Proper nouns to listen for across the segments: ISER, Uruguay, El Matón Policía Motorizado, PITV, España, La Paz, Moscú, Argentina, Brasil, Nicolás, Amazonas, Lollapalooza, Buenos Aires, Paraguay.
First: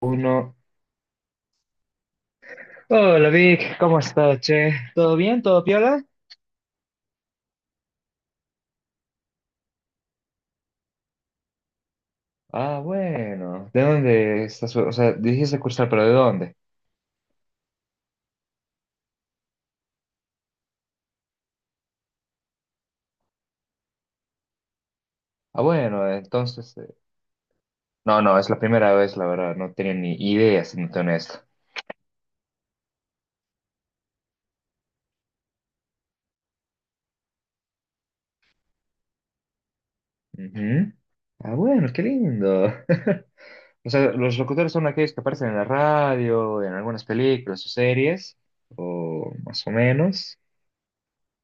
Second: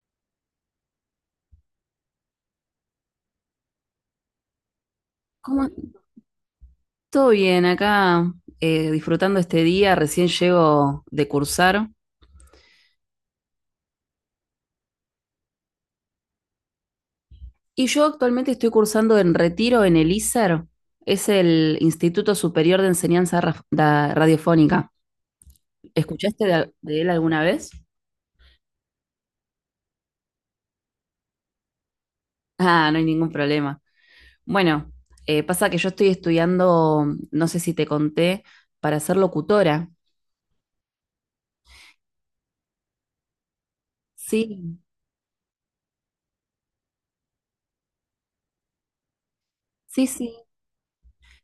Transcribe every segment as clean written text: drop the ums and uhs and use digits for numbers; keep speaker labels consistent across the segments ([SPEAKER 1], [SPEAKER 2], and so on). [SPEAKER 1] Uno. Hola Vic, ¿cómo estás, che? ¿Todo bien? ¿Todo
[SPEAKER 2] ¿Cómo?
[SPEAKER 1] piola?
[SPEAKER 2] Todo bien, acá disfrutando este día, recién llego de cursar.
[SPEAKER 1] Ah, bueno. ¿De dónde estás? O sea, dijiste cursar, pero ¿de dónde?
[SPEAKER 2] Y yo actualmente estoy cursando en Retiro en el ISER, es el Instituto Superior de Enseñanza Raf- da- Radiofónica.
[SPEAKER 1] Ah, bueno,
[SPEAKER 2] ¿Escuchaste de,
[SPEAKER 1] entonces.
[SPEAKER 2] de él alguna vez?
[SPEAKER 1] No, no, es la primera vez, la verdad. No tenía ni idea, siéndote honesto.
[SPEAKER 2] Ah, no hay ningún problema. Bueno, pasa que yo estoy estudiando, no sé si te conté, para ser locutora.
[SPEAKER 1] Ujú. Ah, bueno, qué lindo. O sea, ¿los locutores
[SPEAKER 2] Sí,
[SPEAKER 1] son aquellos que aparecen en la radio, en algunas películas o series? O más o
[SPEAKER 2] sí, sí.
[SPEAKER 1] menos.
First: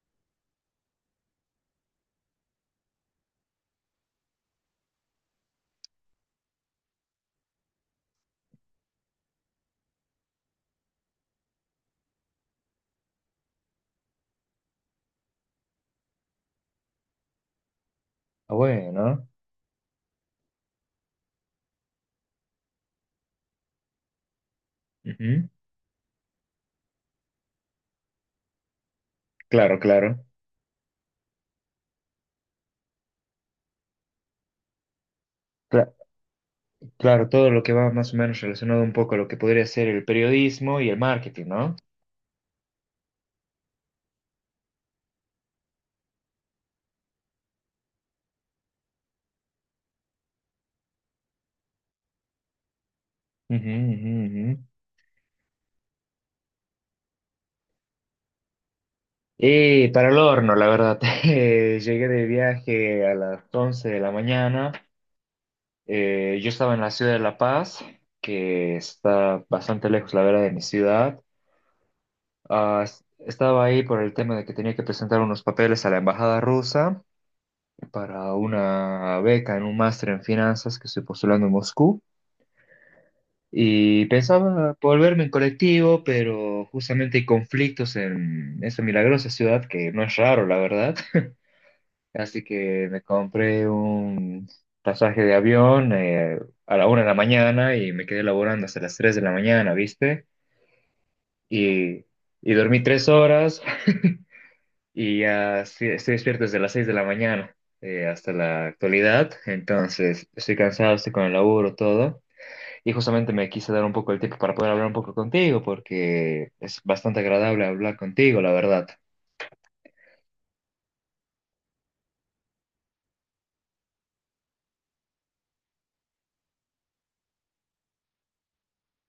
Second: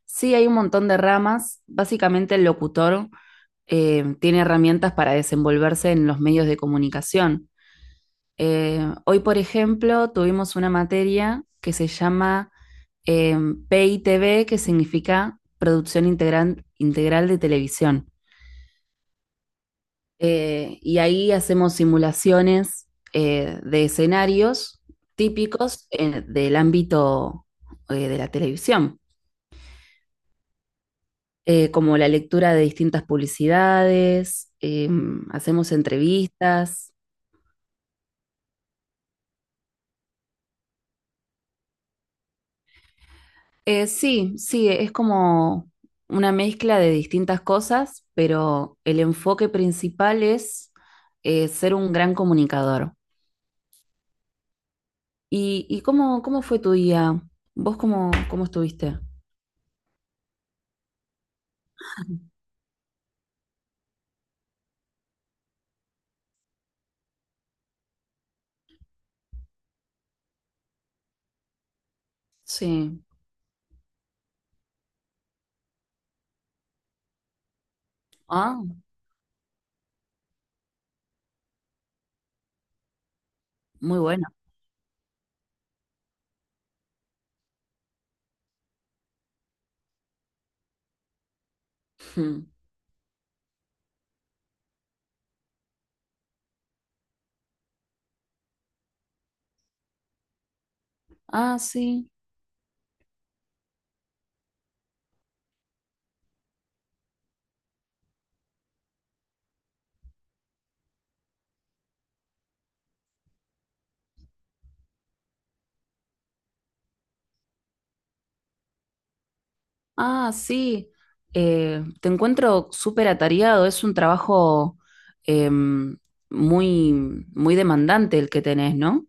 [SPEAKER 2] Sí, hay un montón de ramas. Básicamente el locutor tiene herramientas para desenvolverse en los medios de comunicación. Hoy, por ejemplo, tuvimos una materia que se llama eh, PITV, que significa Producción Integral, Integral de Televisión.
[SPEAKER 1] Ah, bueno.
[SPEAKER 2] Y ahí hacemos simulaciones de escenarios
[SPEAKER 1] Ujú.
[SPEAKER 2] típicos del ámbito de la televisión,
[SPEAKER 1] Claro, claro.
[SPEAKER 2] como la lectura de distintas publicidades, hacemos entrevistas.
[SPEAKER 1] Claro, todo lo que va más o menos relacionado un poco a lo que podría ser el periodismo y el marketing, ¿no?
[SPEAKER 2] Sí, sí, es como una mezcla de distintas cosas, pero el enfoque principal es ser un gran comunicador.
[SPEAKER 1] Ujú, ujú, ujú.
[SPEAKER 2] Y cómo, cómo fue tu día? ¿Vos cómo, cómo estuviste?
[SPEAKER 1] Y para el horno, la verdad, llegué de viaje a las 11 de la mañana. Yo estaba en la ciudad de La Paz, que está bastante lejos, la verdad, de mi ciudad. Ah,
[SPEAKER 2] Sí.
[SPEAKER 1] estaba ahí por el tema de que tenía que presentar unos papeles a la embajada rusa para
[SPEAKER 2] Ah,
[SPEAKER 1] una beca en un máster en finanzas que estoy postulando en Moscú.
[SPEAKER 2] muy
[SPEAKER 1] Y
[SPEAKER 2] bueno.
[SPEAKER 1] pensaba volverme en colectivo, pero justamente hay conflictos en esa milagrosa ciudad que no es raro, la verdad.
[SPEAKER 2] Hmm.
[SPEAKER 1] Así que me compré un pasaje de avión a la 1 de la mañana y me quedé laborando hasta las 3 de la mañana, ¿viste?
[SPEAKER 2] Ah,
[SPEAKER 1] Y,
[SPEAKER 2] sí.
[SPEAKER 1] y dormí 3 horas y ya estoy despierto desde las 6 de la mañana hasta la actualidad. Entonces estoy cansado, estoy con el laburo, todo. Y justamente me quise dar un poco el tiempo para poder hablar un poco contigo, porque es bastante agradable hablar contigo, la verdad.
[SPEAKER 2] Ah, sí. Te encuentro súper atareado. Es un trabajo em, muy, muy demandante el que tenés, ¿no?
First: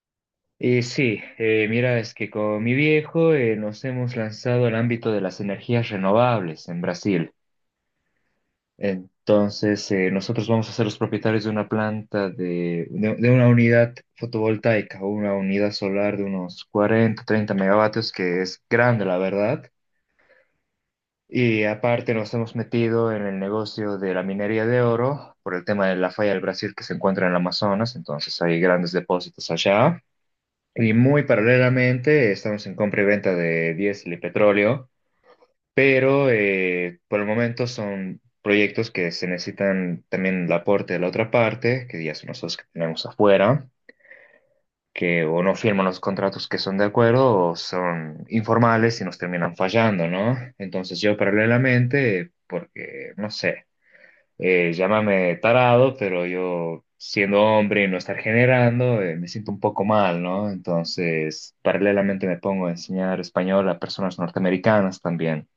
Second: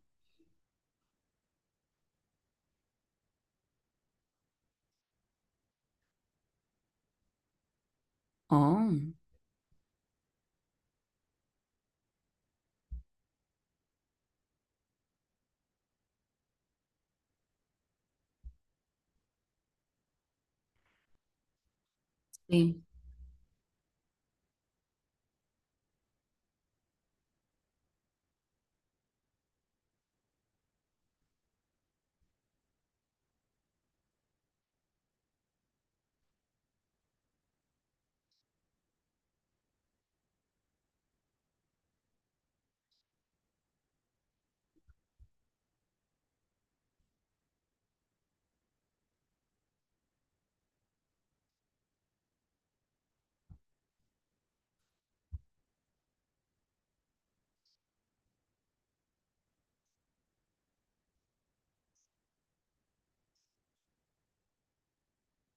[SPEAKER 1] Y sí, mira, es que con mi viejo nos hemos lanzado al ámbito de las energías renovables en Brasil.
[SPEAKER 2] Oh,
[SPEAKER 1] Entonces, nosotros vamos a ser los propietarios de una planta de una unidad fotovoltaica o una unidad solar de unos 40 30 megavatios, que es grande, la verdad. Y aparte nos hemos
[SPEAKER 2] sí.
[SPEAKER 1] metido en el negocio de la minería de oro por el tema de la falla del Brasil que se encuentra en el Amazonas, entonces hay grandes depósitos allá. Y muy paralelamente estamos en compra y venta de diésel y petróleo, pero por el momento son proyectos que se necesitan también el aporte de la otra parte, que ya son los dos que tenemos afuera que o no firman los contratos que son de acuerdo o son informales y nos terminan fallando, ¿no? Entonces yo paralelamente, porque, no sé, llámame tarado, pero yo siendo hombre y no estar generando, me siento un poco mal, ¿no? Entonces paralelamente me pongo a enseñar español a personas norteamericanas también.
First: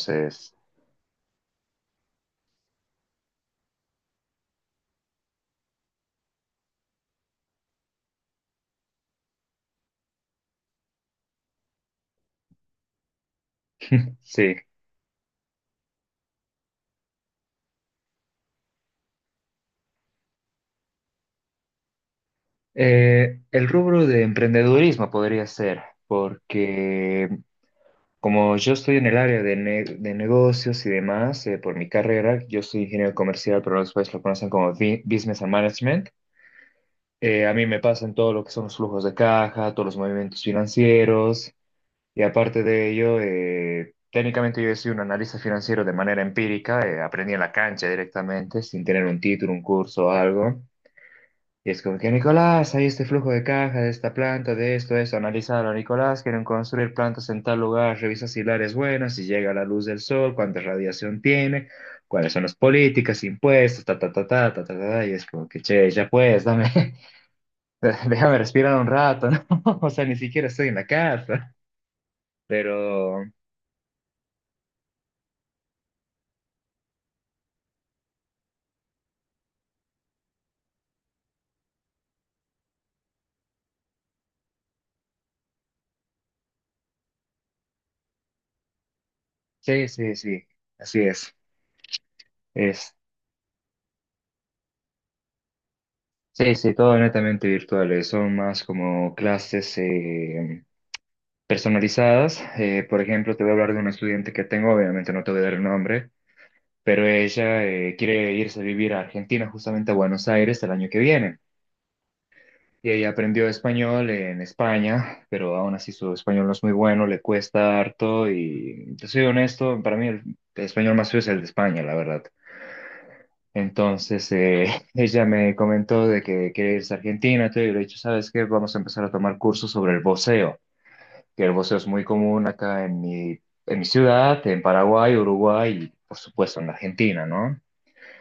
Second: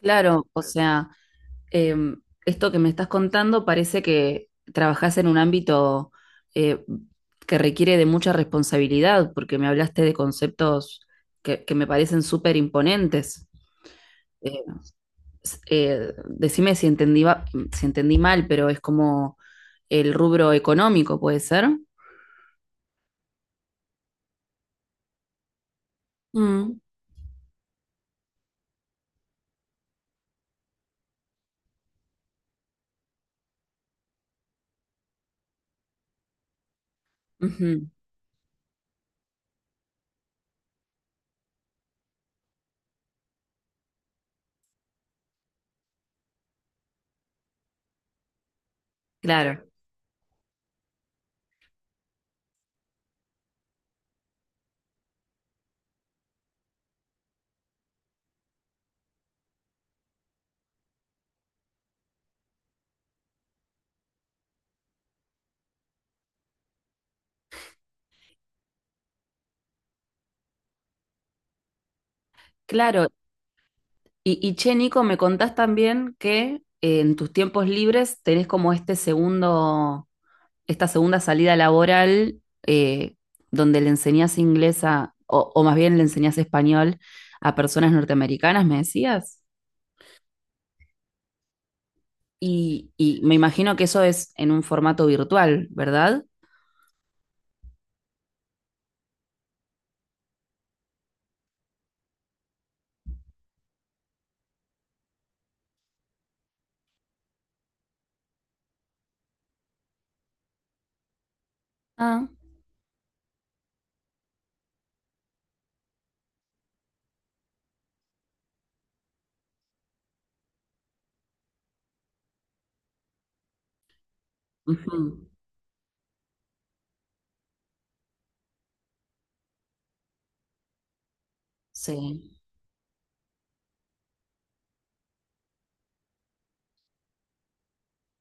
[SPEAKER 2] Claro, o sea, eh, esto que me estás contando parece que trabajás en un ámbito eh, que requiere de mucha responsabilidad, porque me hablaste de conceptos que me parecen súper imponentes.
[SPEAKER 1] sí.
[SPEAKER 2] Eh, decime si entendí, si entendí mal, pero es como el rubro económico, ¿puede ser?
[SPEAKER 1] El rubro de emprendedurismo podría ser,
[SPEAKER 2] Mm,
[SPEAKER 1] porque como yo estoy en el área de negocios y demás, por mi carrera, yo soy ingeniero comercial, pero los países lo conocen como Business and Management. A mí me
[SPEAKER 2] ujú.
[SPEAKER 1] pasan todo lo que son los flujos de caja, todos los movimientos financieros, y aparte de ello, técnicamente yo soy un analista financiero de manera empírica, aprendí en la cancha directamente, sin tener un título, un
[SPEAKER 2] Claro,
[SPEAKER 1] curso o algo. Y es como que, Nicolás, hay este flujo de caja de esta planta, de esto, de eso, analízalo, Nicolás, quieren construir plantas en tal lugar, revisa si el área es buena, si llega la luz del sol, cuánta radiación tiene, cuáles son las políticas, impuestos, ta, ta, ta, ta, ta, ta, ta, y es como que, che, ya pues, dame, déjame respirar un rato, ¿no? O sea, ni siquiera estoy en la casa,
[SPEAKER 2] claro.
[SPEAKER 1] pero
[SPEAKER 2] Y che, Nico, me contás también que en tus tiempos libres tenés como este segundo, esta segunda salida laboral, eh, donde le enseñás inglés a, o más bien le enseñás español a personas norteamericanas, me decías.
[SPEAKER 1] sí, sí, sí, así es, es,
[SPEAKER 2] Y me imagino que eso es en un formato virtual, ¿verdad?
[SPEAKER 1] sí, sí, todo netamente virtual, son más como clases, personalizadas. Por ejemplo, te voy a hablar de una estudiante que tengo, obviamente no te voy a dar el nombre, pero ella quiere irse a vivir a Argentina, justamente a Buenos Aires, el año que viene.
[SPEAKER 2] Ah.
[SPEAKER 1] Y ella aprendió español en España, pero aún así su español no es muy bueno, le cuesta harto y te soy honesto, para mí el español más feo es el de España, la verdad. Entonces,
[SPEAKER 2] Ujú.
[SPEAKER 1] ella me comentó de que quiere irse a Argentina, todo, y yo le he dicho, ¿sabes qué? Vamos a empezar a tomar cursos sobre el voceo. Que el boxeo es muy
[SPEAKER 2] Sí.
[SPEAKER 1] común acá en mi ciudad, en Paraguay, Uruguay y por supuesto en Argentina, ¿no?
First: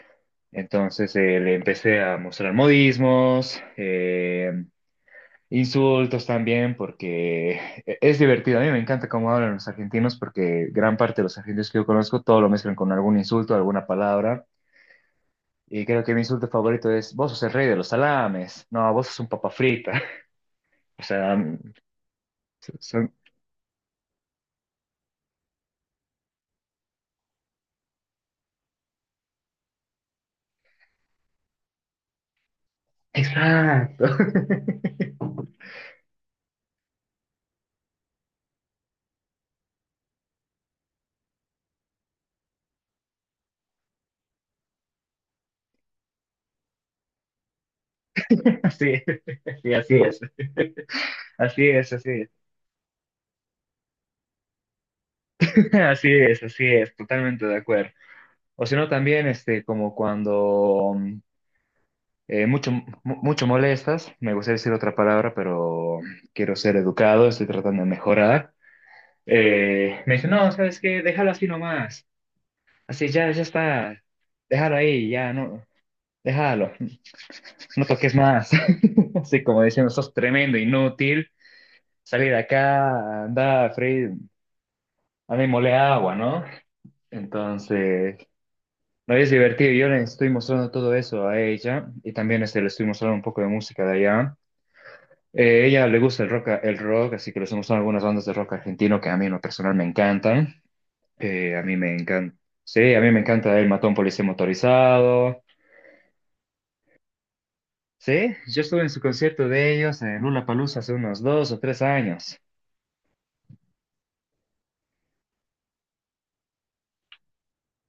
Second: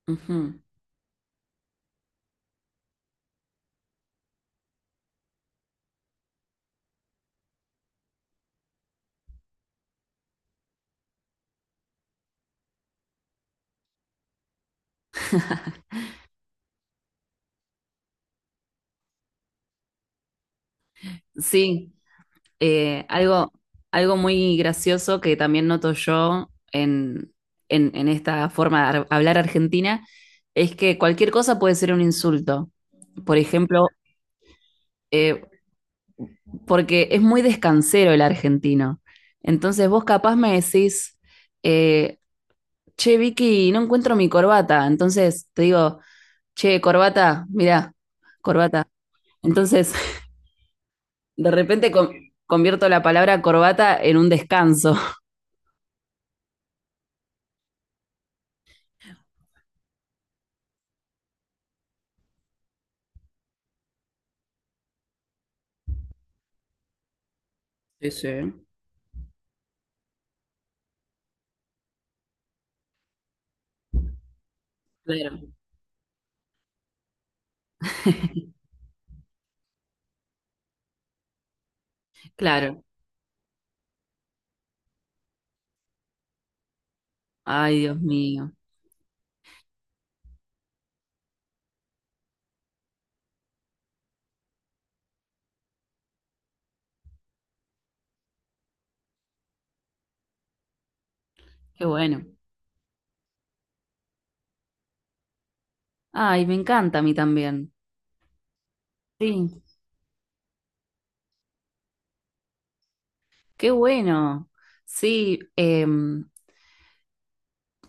[SPEAKER 2] Ujú.
[SPEAKER 1] Entonces le empecé a mostrar modismos, insultos también, porque es divertido. A mí me encanta cómo hablan los argentinos, porque gran parte de los argentinos que yo conozco todo lo mezclan con algún insulto, alguna palabra. Y creo que mi insulto favorito es, vos sos el rey de los salames, no, vos sos un papa frita. O sea,
[SPEAKER 2] Sí, eh,
[SPEAKER 1] son.
[SPEAKER 2] algo, algo muy gracioso que también noto yo en, en esta forma de hablar argentina es que cualquier cosa puede ser un insulto. Por ejemplo,
[SPEAKER 1] Exacto.
[SPEAKER 2] eh, porque es muy descansero el argentino. Entonces vos capaz me decís, eh, che, Vicky, no encuentro mi corbata. Entonces te digo, che, corbata, mirá, corbata.
[SPEAKER 1] Sí, sí,
[SPEAKER 2] Entonces,
[SPEAKER 1] así es,
[SPEAKER 2] de
[SPEAKER 1] así
[SPEAKER 2] repente
[SPEAKER 1] es, así es,
[SPEAKER 2] convierto la palabra corbata en un descanso.
[SPEAKER 1] así es, totalmente de acuerdo. O si no, también este, como cuando mucho, mucho molestas, me gustaría decir otra palabra, pero quiero ser educado, estoy tratando de
[SPEAKER 2] Sí,
[SPEAKER 1] mejorar.
[SPEAKER 2] sí.
[SPEAKER 1] Me dice, no, ¿sabes qué? Déjalo así nomás, así ya, ya está, déjalo ahí, ya,
[SPEAKER 2] Claro,
[SPEAKER 1] no, déjalo, no toques más. Así como diciendo, sos tremendo, inútil, salí de
[SPEAKER 2] claro.
[SPEAKER 1] acá, anda, Fred. A mí mole agua, ¿no?
[SPEAKER 2] Ay, Dios
[SPEAKER 1] Entonces,
[SPEAKER 2] mío,
[SPEAKER 1] no es divertido. Yo le estoy mostrando todo eso a ella y también este, le estoy mostrando un poco de música de allá. Ella le gusta el rock, así que le estoy mostrando algunas bandas de rock argentino que a mí en lo personal me encantan. A mí
[SPEAKER 2] qué
[SPEAKER 1] me
[SPEAKER 2] bueno.
[SPEAKER 1] encanta. Sí, a mí me encanta El Matón Policía Motorizado.
[SPEAKER 2] Ay, me encanta a mí también.
[SPEAKER 1] Sí, yo estuve en su concierto
[SPEAKER 2] Sí,
[SPEAKER 1] de ellos en Lollapalooza hace unos 2 o 3 años.
[SPEAKER 2] qué bueno. Sí.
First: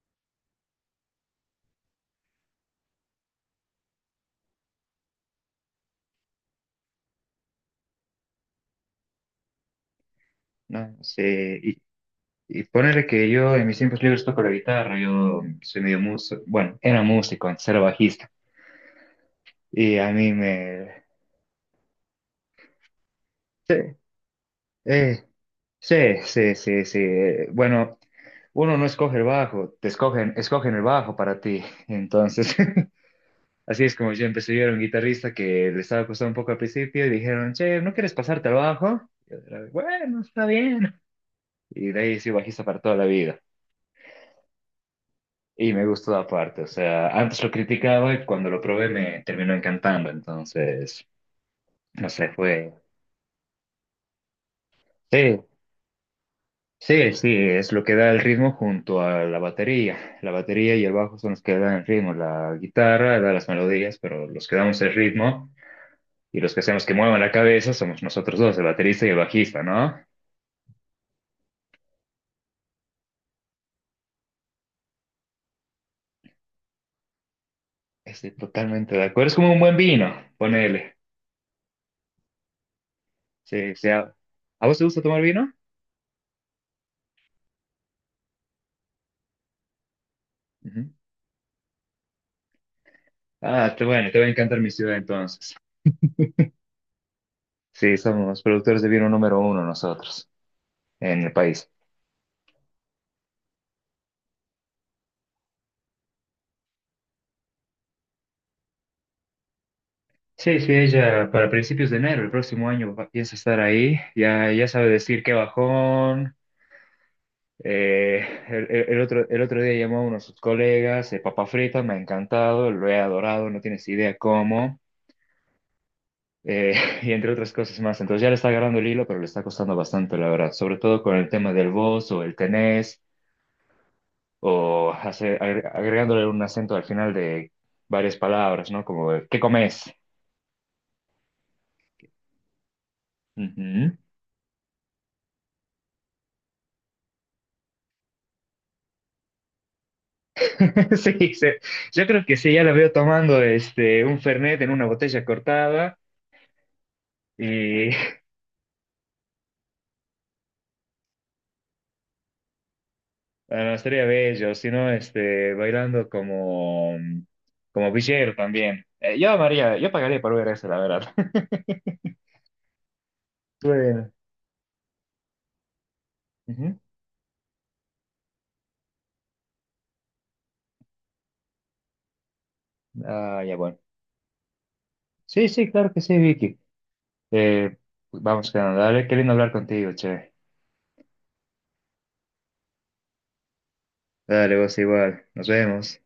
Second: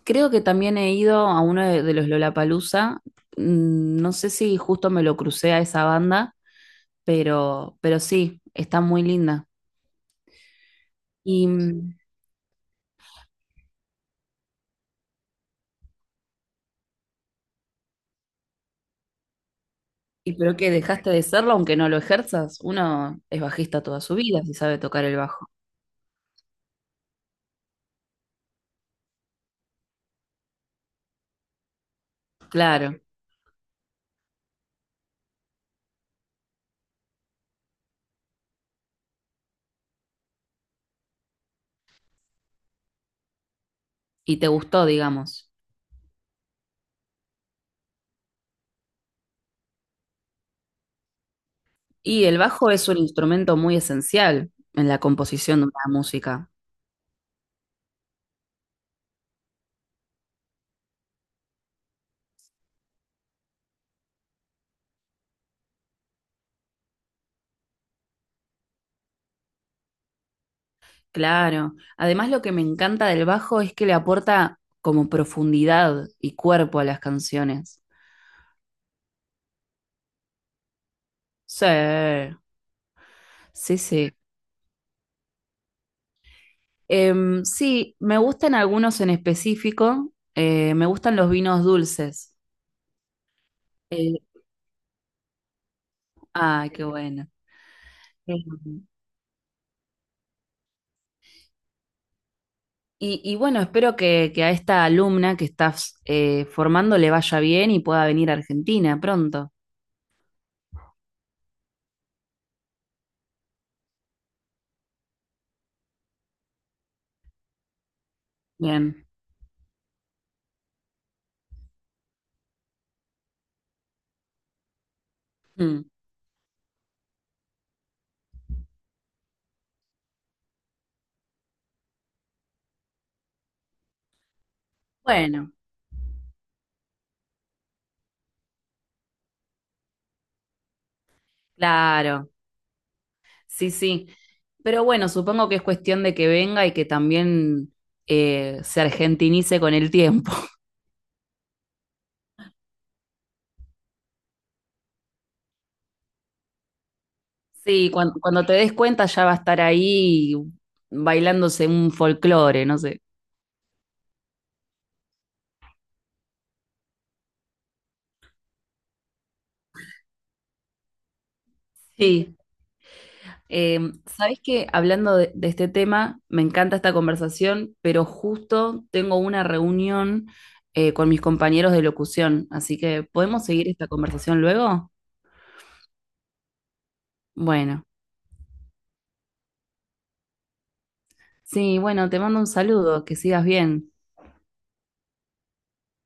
[SPEAKER 2] Creo que también he ido a uno de los Lollapalooza. Mm. No sé si justo me lo crucé a esa banda, pero sí, está muy linda.
[SPEAKER 1] ¿No?
[SPEAKER 2] Y,
[SPEAKER 1] Sí,
[SPEAKER 2] mm,
[SPEAKER 1] y ponerle que yo en mis tiempos libres toco la guitarra, yo soy medio músico, bueno, era músico, antes era bajista. Y a mí
[SPEAKER 2] y pero que
[SPEAKER 1] me.
[SPEAKER 2] dejaste de serlo aunque no lo ejerzas. Uno es
[SPEAKER 1] Sí,
[SPEAKER 2] bajista toda su vida si sabe tocar el
[SPEAKER 1] eh,
[SPEAKER 2] bajo.
[SPEAKER 1] sí, sí, sí, sí. Bueno, uno no escoge el bajo, te escogen, escogen el bajo para ti. Entonces,
[SPEAKER 2] Claro,
[SPEAKER 1] así es como yo empecé. Yo era un guitarrista que le estaba costando un poco al principio y dijeron, che, ¿no quieres pasarte al bajo? Y yo era, bueno, está bien. Y de ahí soy bajista para toda la vida.
[SPEAKER 2] y te gustó, digamos.
[SPEAKER 1] Y me gustó aparte, o sea, antes lo criticaba y cuando lo probé me terminó encantando, entonces, no
[SPEAKER 2] Y
[SPEAKER 1] sé,
[SPEAKER 2] el bajo
[SPEAKER 1] fue.
[SPEAKER 2] es un instrumento muy esencial en la
[SPEAKER 1] Sí,
[SPEAKER 2] composición de una música.
[SPEAKER 1] sí, sí, es lo que da el ritmo junto a la batería. La batería y el bajo son los que dan el ritmo, la guitarra da las melodías, pero los que damos el ritmo y los que hacemos que muevan la cabeza somos nosotros dos, el baterista y el bajista, ¿no?
[SPEAKER 2] Claro. Además, lo que me encanta del bajo es que le aporta como profundidad y cuerpo a las canciones.
[SPEAKER 1] Estoy totalmente de acuerdo, es como un buen vino, ponele.
[SPEAKER 2] Sí,
[SPEAKER 1] Sí,
[SPEAKER 2] sí,
[SPEAKER 1] sí, ¿a,
[SPEAKER 2] sí.
[SPEAKER 1] a vos te gusta tomar vino?
[SPEAKER 2] Em, sí, me gustan algunos en específico. Me
[SPEAKER 1] Ujú.
[SPEAKER 2] gustan los vinos dulces.
[SPEAKER 1] Ah, te, bueno,
[SPEAKER 2] Eh,
[SPEAKER 1] te va a encantar mi ciudad entonces.
[SPEAKER 2] ay, qué bueno.
[SPEAKER 1] Sí, somos
[SPEAKER 2] Em,
[SPEAKER 1] productores de vino número uno nosotros en el país.
[SPEAKER 2] y bueno, espero que a esta alumna que estás formando le vaya bien y pueda venir a Argentina pronto.
[SPEAKER 1] Sí, sí, ella para principios de enero, el próximo año piensa estar ahí. Ya, ya sabe decir qué bajón. Eh, el, el- el
[SPEAKER 2] Bien.
[SPEAKER 1] otro, el otro día llamó a uno de sus colegas, papa frita, me ha encantado, lo he adorado, no tienes idea cómo.
[SPEAKER 2] Mm.
[SPEAKER 1] eh, y entre otras cosas más. Entonces ya le está agarrando el hilo, pero le está costando bastante, la verdad. Sobre todo con el tema del vos o el tenés, o
[SPEAKER 2] Bueno,
[SPEAKER 1] agregándole un acento al final de varias palabras, ¿no? Como, ¿qué comes?
[SPEAKER 2] claro, sí,
[SPEAKER 1] Ujú.
[SPEAKER 2] sí. Pero bueno, supongo que es cuestión de que venga y que también se argentinice con el tiempo.
[SPEAKER 1] Sí, sí. Yo creo que sí, ya la veo tomando este un fernet en una botella cortada y
[SPEAKER 2] Sí, cuando te des cuenta ya va a estar ahí bailándose un folclore, no sé.
[SPEAKER 1] bueno, estaría bello, si no, este, bailando como, villero también. Yo amaría, yo pagaría por ver eso, la verdad.
[SPEAKER 2] Sí, eh,
[SPEAKER 1] Bueno.
[SPEAKER 2] ¿sabés qué? Hablando de este tema, me encanta
[SPEAKER 1] Ujú.
[SPEAKER 2] esta conversación, pero justo tengo una reunión con mis compañeros de locución, así que
[SPEAKER 1] Ah,
[SPEAKER 2] ¿podemos
[SPEAKER 1] ya
[SPEAKER 2] seguir
[SPEAKER 1] bueno.
[SPEAKER 2] esta conversación luego?
[SPEAKER 1] Sí, sí, claro que sí, Vicky. Eh,
[SPEAKER 2] Bueno,
[SPEAKER 1] vamos quedando, dale, qué lindo hablar contigo, che.
[SPEAKER 2] sí, bueno, te mando un saludo, que sigas bien.
[SPEAKER 1] Dale, vos igual, nos vemos.